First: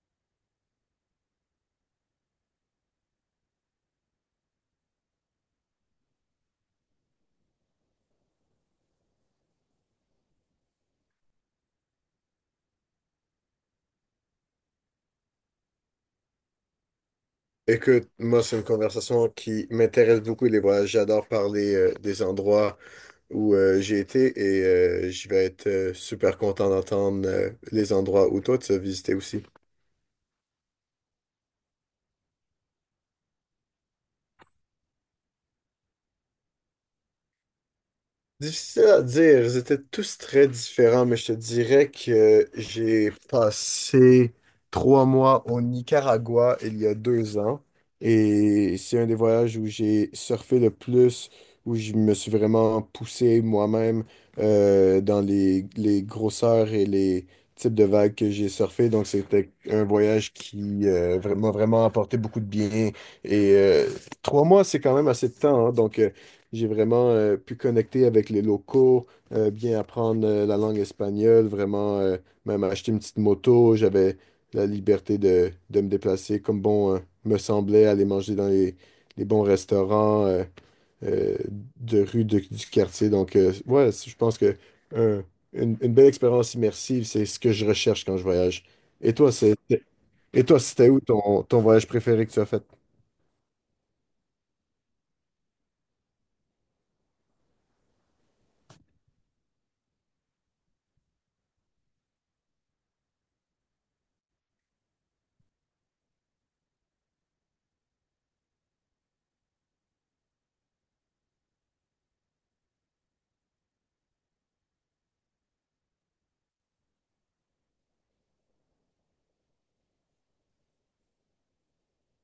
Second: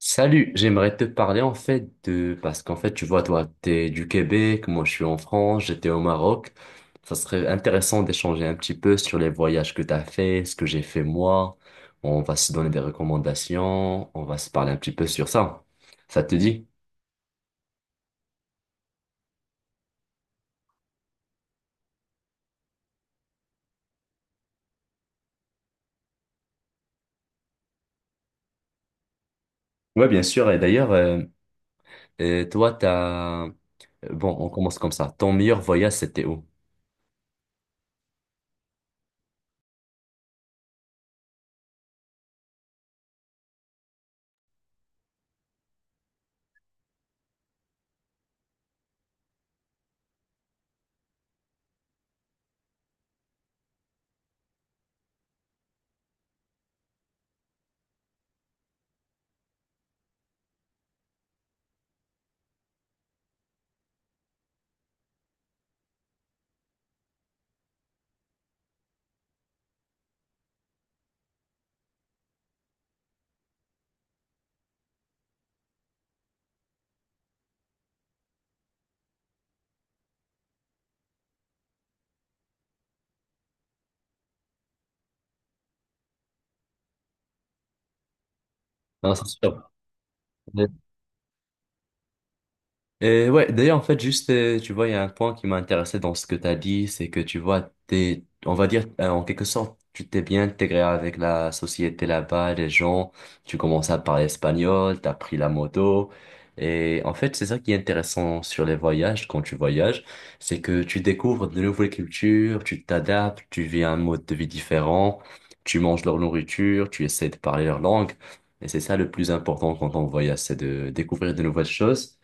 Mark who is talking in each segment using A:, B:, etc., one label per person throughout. A: Salut, j'aimerais te parler en fait Parce qu'en fait, tu vois, toi, t'es du Québec, moi je suis en France, j'étais au Maroc. Ça serait intéressant d'échanger un petit peu sur les voyages que t'as fait, ce que j'ai fait moi. Bon, on va se donner des recommandations, on va se parler un petit peu sur ça. Ça te dit?
B: Écoute, moi, c'est une conversation qui m'intéresse beaucoup, les voyages. J'adore parler des endroits où j'ai été et je vais être super content d'entendre les endroits où toi, tu as visité aussi.
A: Ouais, bien sûr. Et d'ailleurs, toi, Bon, on commence comme ça. Ton meilleur voyage, c'était où?
B: Difficile à dire, ils étaient tous très différents, mais je te dirais que j'ai passé trois mois au Nicaragua il y a deux ans, et c'est un des voyages où j'ai surfé le plus, où je me suis vraiment poussé moi-même dans les grosseurs et les types de vagues que j'ai surfé. Donc c'était un voyage qui m'a vraiment apporté beaucoup de bien, et trois mois c'est quand même assez de temps, hein. Donc, j'ai vraiment pu connecter avec les locaux, bien apprendre la langue espagnole, vraiment même acheter une petite moto. J'avais la liberté de me déplacer comme bon me semblait, aller manger dans les bons restaurants euh, de rue du quartier. Donc, ouais, je pense que un- une belle expérience immersive, c'est ce que je recherche quand je voyage.
A: Non,
B: Et
A: c'est
B: toi, c'est,
A: sûr.
B: et toi, c'était où ton, ton voyage préféré que tu as fait?
A: Et ouais, d'ailleurs, en fait, juste, tu vois, il y a un point qui m'a intéressé dans ce que tu as dit, c'est que tu vois, t'es, on va dire, en quelque sorte, tu t'es bien intégré avec la société là-bas, les gens, tu commences à parler espagnol, t'as pris la moto. Et en fait, c'est ça qui est intéressant sur les voyages, quand tu voyages, c'est que tu découvres de nouvelles cultures, tu t'adaptes, tu vis un mode de vie différent, tu manges leur nourriture, tu essaies de parler leur langue. Et c'est ça le plus important quand on voyage, c'est de découvrir de nouvelles choses.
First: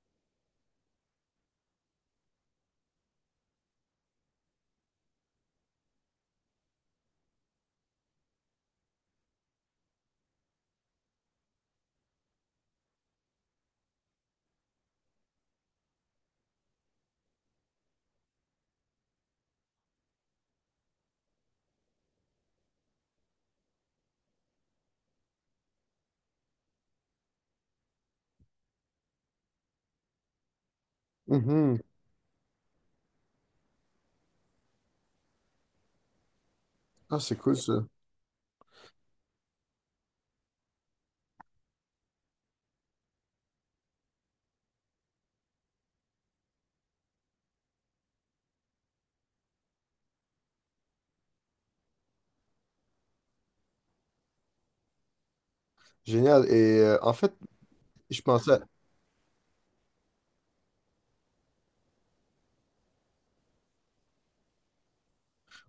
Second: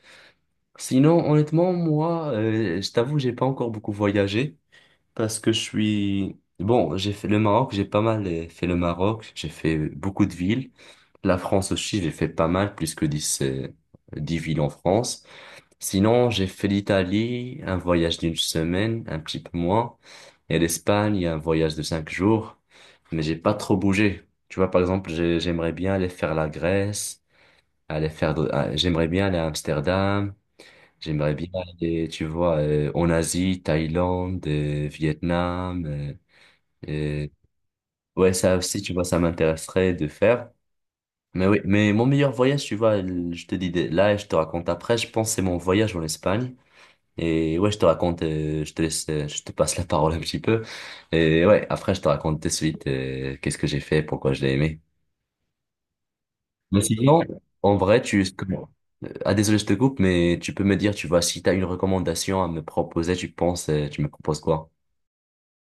A: Sinon, honnêtement, moi, je t'avoue, j'ai pas encore beaucoup voyagé parce que Bon, j'ai fait le Maroc, j'ai pas mal fait le Maroc, j'ai fait beaucoup de villes. La France aussi, j'ai fait pas mal, plus que 10 10 villes en France. Sinon, j'ai fait l'Italie, un voyage d'une semaine, un petit peu moins. Et l'Espagne, un voyage de 5 jours. Mais j'ai pas trop bougé. Tu vois, par exemple, j'aimerais bien aller faire la Grèce, ah, j'aimerais bien aller à Amsterdam. J'aimerais bien
B: Mhm.
A: aller, tu vois, en Asie, Thaïlande, Vietnam.
B: Ah,
A: Euh,
B: c'est cool ça.
A: ouais, ça aussi, tu vois, ça m'intéresserait de faire. Mais oui, mais mon meilleur voyage, tu vois, je te dis là et je te raconte après, je pense que c'est mon voyage en Espagne. Et ouais, je te raconte, je te laisse, je te passe la parole un petit peu. Et ouais, après, je te raconte de suite qu'est-ce que j'ai fait, pourquoi je l'ai aimé.
B: Génial.
A: Mais sinon, en vrai,
B: Je
A: tu... Euh,
B: pensais.
A: Ah, désolé, je te coupe, mais tu peux me dire, tu vois, si tu as une recommandation à me proposer, tu penses, tu me proposes quoi?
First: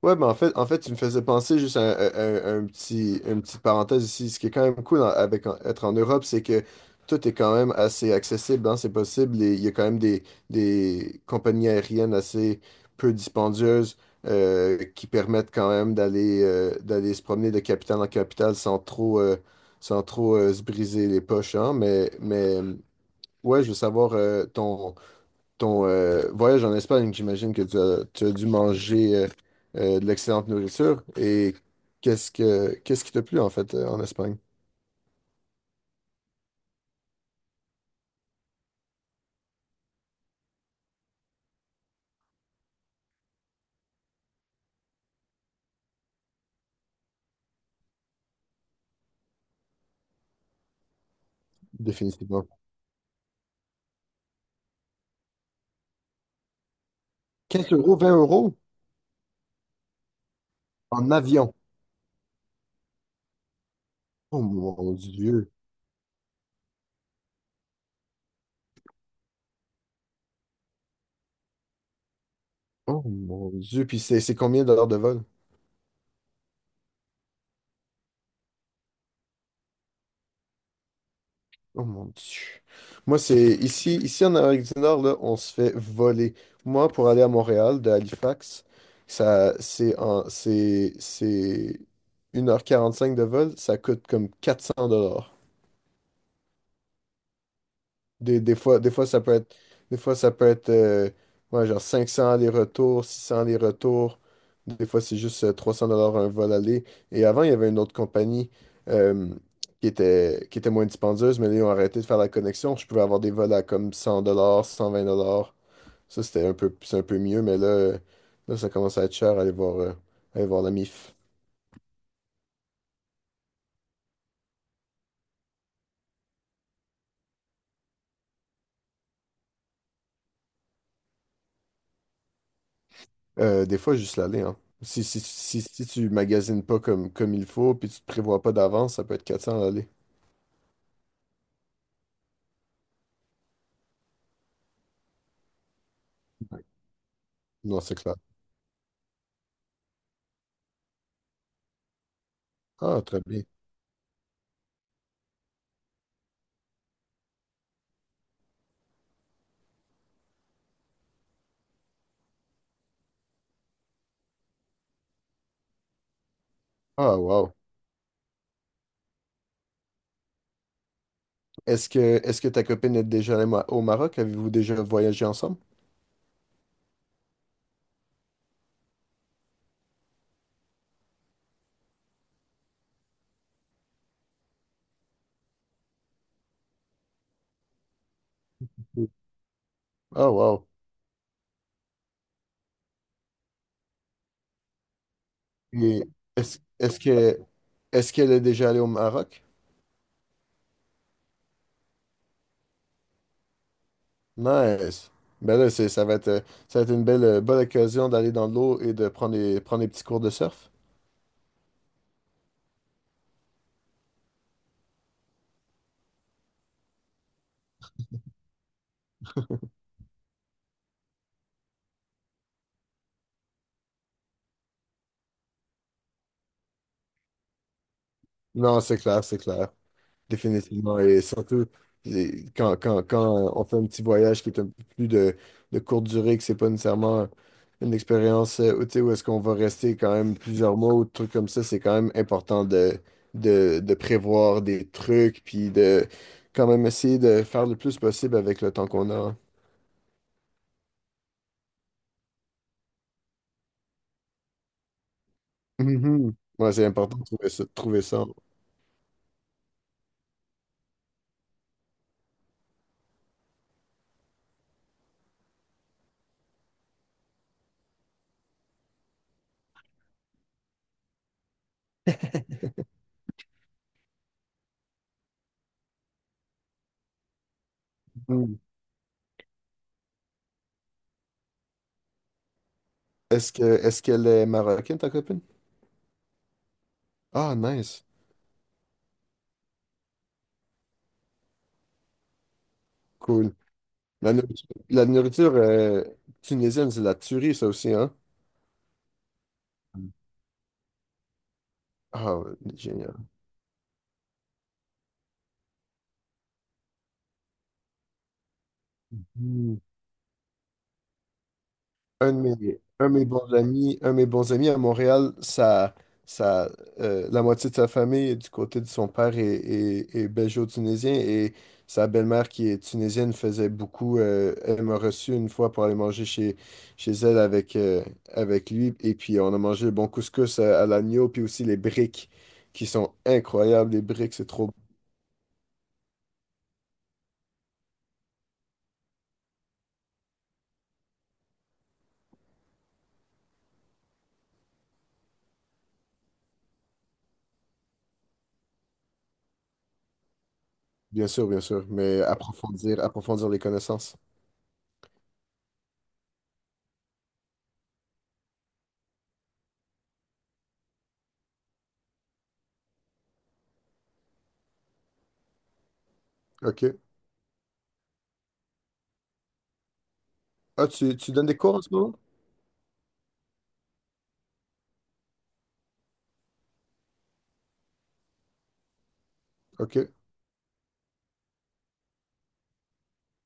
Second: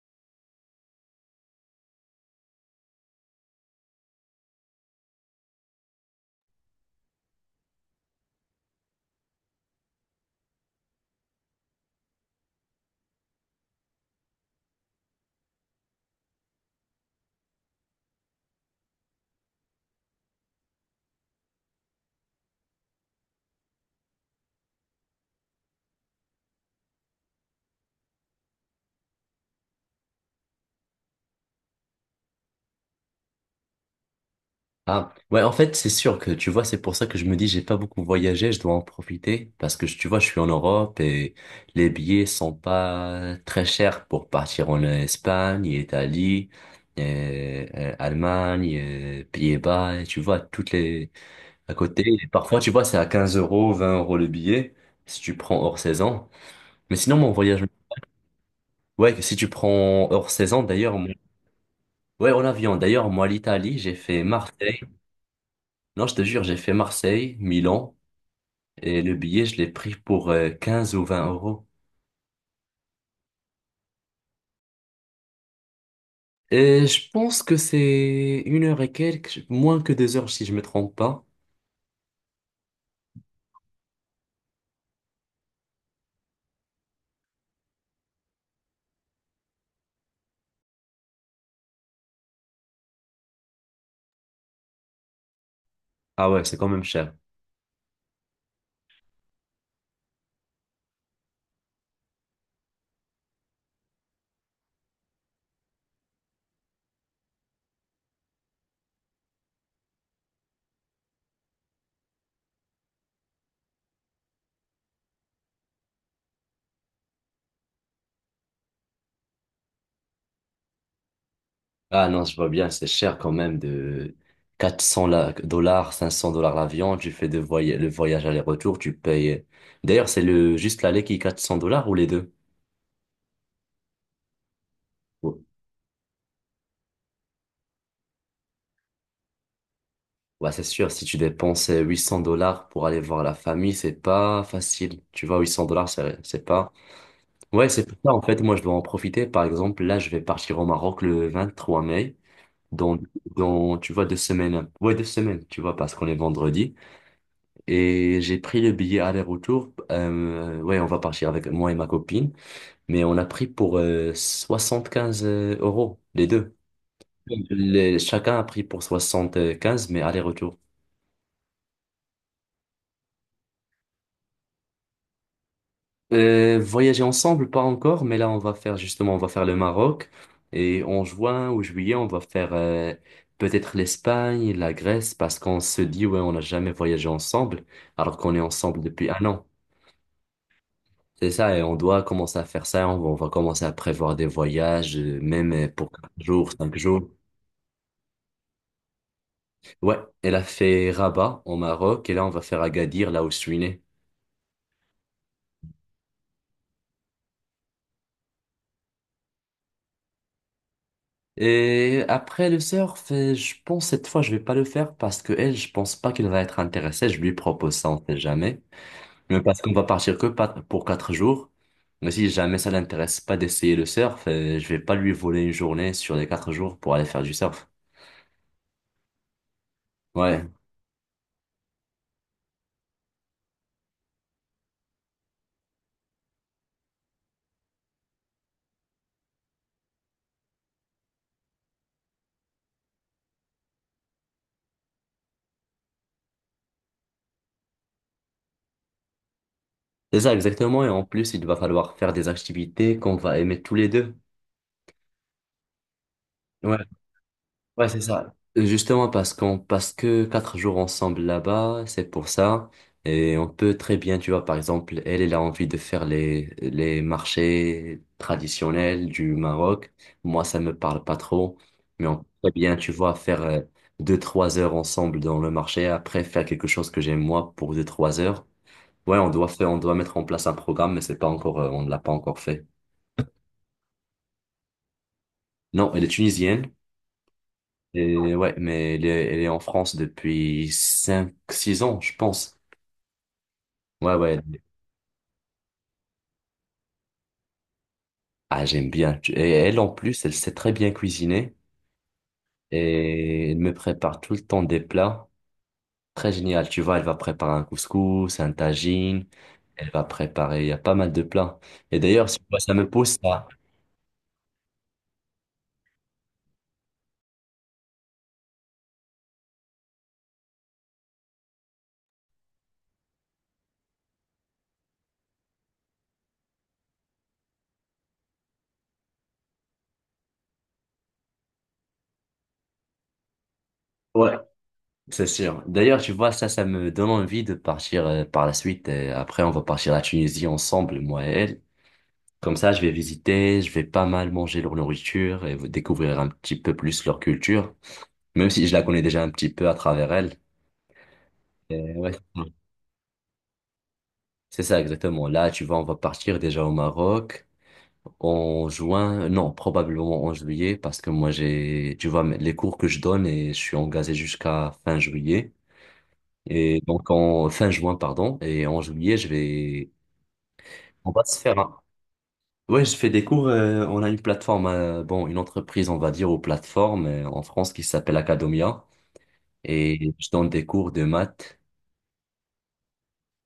B: Ouais, mais en fait, tu me faisais penser juste à un, à un petit, une petite parenthèse ici. Ce qui est quand même cool avec être en Europe, c'est que tout est quand même assez accessible, hein, c'est possible. Et il y a quand même des compagnies aériennes assez peu dispendieuses qui permettent quand même d'aller d'aller se promener de capitale en capitale sans trop, sans trop se briser les poches, hein. Mais ouais, je veux savoir ton ton voyage en Espagne, j'imagine que tu as dû manger de l'excellente nourriture. Et qu'est-ce qui t'a plu en fait en Espagne?
A: Ah, ouais, en fait, c'est sûr que, tu vois, c'est pour ça que je me dis, j'ai pas beaucoup voyagé, je dois en profiter, parce que, tu vois, je suis en Europe et les billets sont pas très chers pour partir en Espagne, Italie, et, Allemagne, et Pays-Bas, et tu vois, toutes les, à côté. Et
B: Définitivement.
A: parfois, tu vois, c'est à 15 euros, 20 € le billet, si tu prends hors saison. Mais sinon, mon voyage,
B: Quinze euros, vingt euros
A: ouais, si tu prends hors saison, d'ailleurs,
B: en avion.
A: ouais, en avion. D'ailleurs, moi, l'Italie, j'ai fait
B: Oh
A: Marseille.
B: mon Dieu.
A: Non, je te jure, j'ai fait Marseille, Milan, et le billet, je l'ai pris pour 15 ou 20 euros.
B: Oh mon Dieu. Puis c'est combien d'heures de vol?
A: Et je pense que c'est une heure et quelques, moins que 2 heures, si je me trompe pas.
B: Oh mon Dieu. Moi, c'est ici, ici en Amérique du Nord, là, on se fait voler. Moi, pour aller à Montréal, de Halifax, ça, c'est une heure quarante-cinq de vol, ça coûte comme 400.
A: Ah ouais, c'est quand même cher.
B: Des fois, des fois, ça peut être, ouais, genre 500 les retours, 600 les retours. Des fois, c'est juste 300 dollars un vol aller. Et avant, il y avait une autre compagnie euh, qui était moins dispendieuse, mais là, ils ont arrêté de faire la connexion. Je pouvais avoir des vols à comme 100 dollars, 120 dollars. Ça, c'était un peu, c'est un peu mieux, mais là, là, ça commence à être cher aller voir la MIF.
A: Ah non, je vois bien, c'est cher quand même de 400 dollars, 500 $ l'avion. Tu fais le voyage aller-retour, tu payes. D'ailleurs, c'est le juste l'aller qui est 400 $ ou les deux?
B: Des fois, juste l'aller, hein. Si tu magasines pas comme, comme il faut, puis tu te prévois pas d'avance, ça peut être 400 l'aller.
A: Bah, c'est sûr, si tu dépenses 800 $ pour aller voir la famille, c'est pas facile. Tu vois, 800 dollars, c'est pas. Ouais,
B: Non,
A: c'est
B: c'est
A: pour ça,
B: clair.
A: en fait, moi, je dois en profiter. Par exemple, là, je vais partir au Maroc le 23 mai, dans,
B: Ah, très bien.
A: dans, tu vois, 2 semaines. Ouais, 2 semaines, tu vois, parce qu'on est vendredi. Et j'ai pris le billet aller-retour. Ouais, on va partir avec moi et ma copine. Mais on a pris pour 75 euros, les deux.
B: Ah, wow.
A: Chacun a pris pour 75, mais aller-retour.
B: Est-ce que ta copine est déjà allée au Maroc? Avez-vous déjà voyagé ensemble?
A: Voyager ensemble, pas encore, mais là on va faire justement, on va faire le Maroc et en juin ou juillet on va faire peut-être l'Espagne, la Grèce parce qu'on se dit ouais on n'a jamais voyagé ensemble alors qu'on est ensemble depuis
B: Oui.
A: un an.
B: Ah, wow.
A: C'est ça et on doit commencer à faire ça, on va commencer à prévoir des voyages même pour
B: Et
A: 4 jours,
B: est-ce,
A: cinq
B: est-ce
A: jours.
B: que, est-ce qu'elle est déjà allée au Maroc?
A: Ouais, elle a fait Rabat au Maroc et là on va faire Agadir là où je suis né.
B: Nice. Ben là, ça va être une belle, bonne occasion d'aller dans l'eau et de prendre des petits cours de surf.
A: Et après le surf, je pense cette fois je vais pas le faire parce que elle, je pense pas qu'elle va être intéressée. Je lui propose ça, on sait jamais. Mais parce qu'on va partir que pas- pour 4 jours. Mais si jamais ça l'intéresse pas d'essayer le surf, je vais pas lui voler une journée sur les 4 jours pour aller faire du surf.
B: Non, c'est clair, c'est clair.
A: Ouais,
B: Définitivement. Et surtout, et quand on fait un petit voyage qui est un peu plus de courte durée, que c'est pas nécessairement une expérience où, tu sais, où est-ce qu'on va rester quand même plusieurs mois ou des trucs comme ça, c'est quand même important de prévoir des trucs, puis de quand même essayer de faire le plus possible avec le temps qu'on a.
A: c'est ça exactement. Et en plus, il va falloir faire des activités qu'on va aimer tous les deux.
B: Mhm. Ouais,
A: Ouais.
B: c'est important de trouver ça. De
A: Ouais, c'est
B: trouver ça.
A: ça. Justement parce qu'on parce que 4 jours ensemble là-bas, c'est pour ça. Et on peut très bien, tu vois, par exemple, elle, elle a envie de faire les marchés traditionnels du Maroc. Moi, ça me parle pas trop. Mais on peut très bien, tu vois, faire 2, 3 heures ensemble dans le marché, après faire quelque chose que j'aime moi pour 2, 3 heures.
B: Mhm.
A: Ouais, on doit faire, on doit mettre en place un programme, mais c'est pas encore, on ne l'a pas encore fait.
B: Est-ce qu'elle est marocaine, ta copine?
A: Non, elle est tunisienne.
B: Ah, nice.
A: Et ouais, mais elle est en France depuis 5, 6 ans, je pense.
B: Cool.
A: Ouais, ouais.
B: La nourriture, tunisienne, c'est de la tuerie, ça aussi, hein?
A: Ah, j'aime bien. Et elle, en plus, elle sait très bien cuisiner
B: Ah, ouais, génial.
A: et elle me prépare tout le temps des plats. Très génial. Tu vois, elle va préparer un couscous, un tagine.
B: Mm.
A: Elle va préparer, il y a pas mal de plats. Et d'ailleurs, tu vois, ça me
B: Un de
A: pousse
B: mes bons amis, un de mes bons amis à Montréal, ça, la moitié de sa famille, du côté de son père, est belgeo-tunisien, et sa belle-mère qui est tunisienne faisait beaucoup. Elle m'a reçu une fois pour aller manger chez, chez elle avec, avec lui, et puis on a mangé le bon couscous à l'agneau, puis aussi les briques qui sont incroyables. Les briques,
A: Ouais,
B: c'est trop.
A: c'est sûr. D'ailleurs, tu vois, ça me donne envie de partir par la suite. Et après, on va partir à la Tunisie ensemble, moi et elle. Comme ça, je vais visiter, je vais pas mal manger leur nourriture et découvrir un petit peu plus leur culture, même si je la connais déjà un petit peu à travers elle.
B: Bien sûr,
A: Et ouais.
B: mais approfondir, approfondir les connaissances.
A: C'est ça, exactement. Là, tu vois, on va partir déjà au Maroc en juin, non, probablement en juillet, parce que moi, j'ai, tu vois, les cours que je donne et je suis engagé jusqu'à fin juillet. Et
B: OK.
A: donc, en fin juin, pardon, et en juillet, je vais.
B: Ah,
A: On
B: tu,
A: va
B: tu
A: se
B: donnes
A: faire
B: des cours
A: un-
B: en ce moment?
A: Ouais, je fais des cours. On a une plateforme, bon, une entreprise, on va dire, aux plateformes en France qui s'appelle Academia.
B: OK.
A: Et je donne des cours de maths.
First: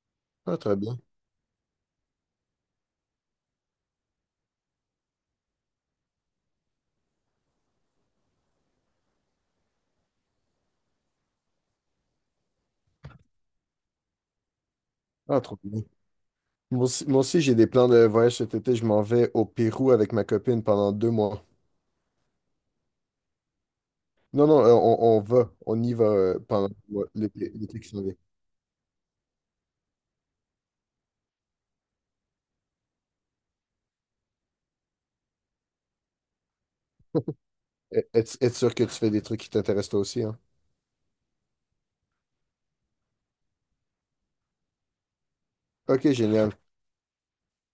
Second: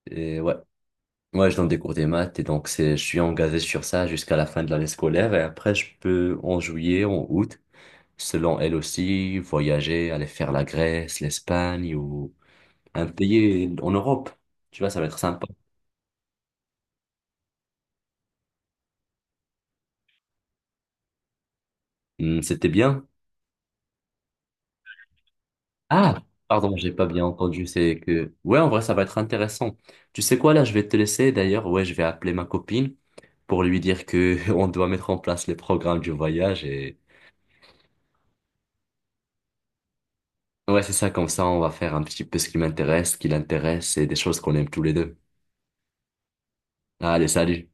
A: Et ouais,
B: Ah, très bien.
A: ouais, je donne des cours de maths. Et donc, c'est, je suis engagé sur ça jusqu'à la fin de l'année scolaire. Et après, je peux, en juillet, en août, selon elle aussi, voyager, aller faire la Grèce, l'Espagne ou un pays en Europe. Tu vois, ça va être
B: Ah,
A: sympa.
B: trop bien. Moi aussi, j'ai des plans de voyage cet été. Je m'en vais au Pérou avec ma copine pendant deux mois.
A: C'était bien.
B: Non, non, on va. On y va
A: Ah,
B: pendant
A: pardon, j'ai pas
B: ouais,
A: bien
B: l'été
A: entendu.
B: l'été qui
A: C'est
B: s'en vient.
A: que, ouais, en vrai, ça va être intéressant. Tu sais quoi, là, je vais te laisser. D'ailleurs, ouais, je vais appeler ma copine pour lui dire que on doit mettre en place les programmes du voyage et
B: Être, être sûr que tu fais des trucs qui t'intéressent toi aussi, hein.
A: ouais, c'est ça. Comme ça, on va faire un petit peu ce qui m'intéresse, ce qui l'intéresse et des choses qu'on aime tous les deux.
B: OK, génial.
A: Allez, salut.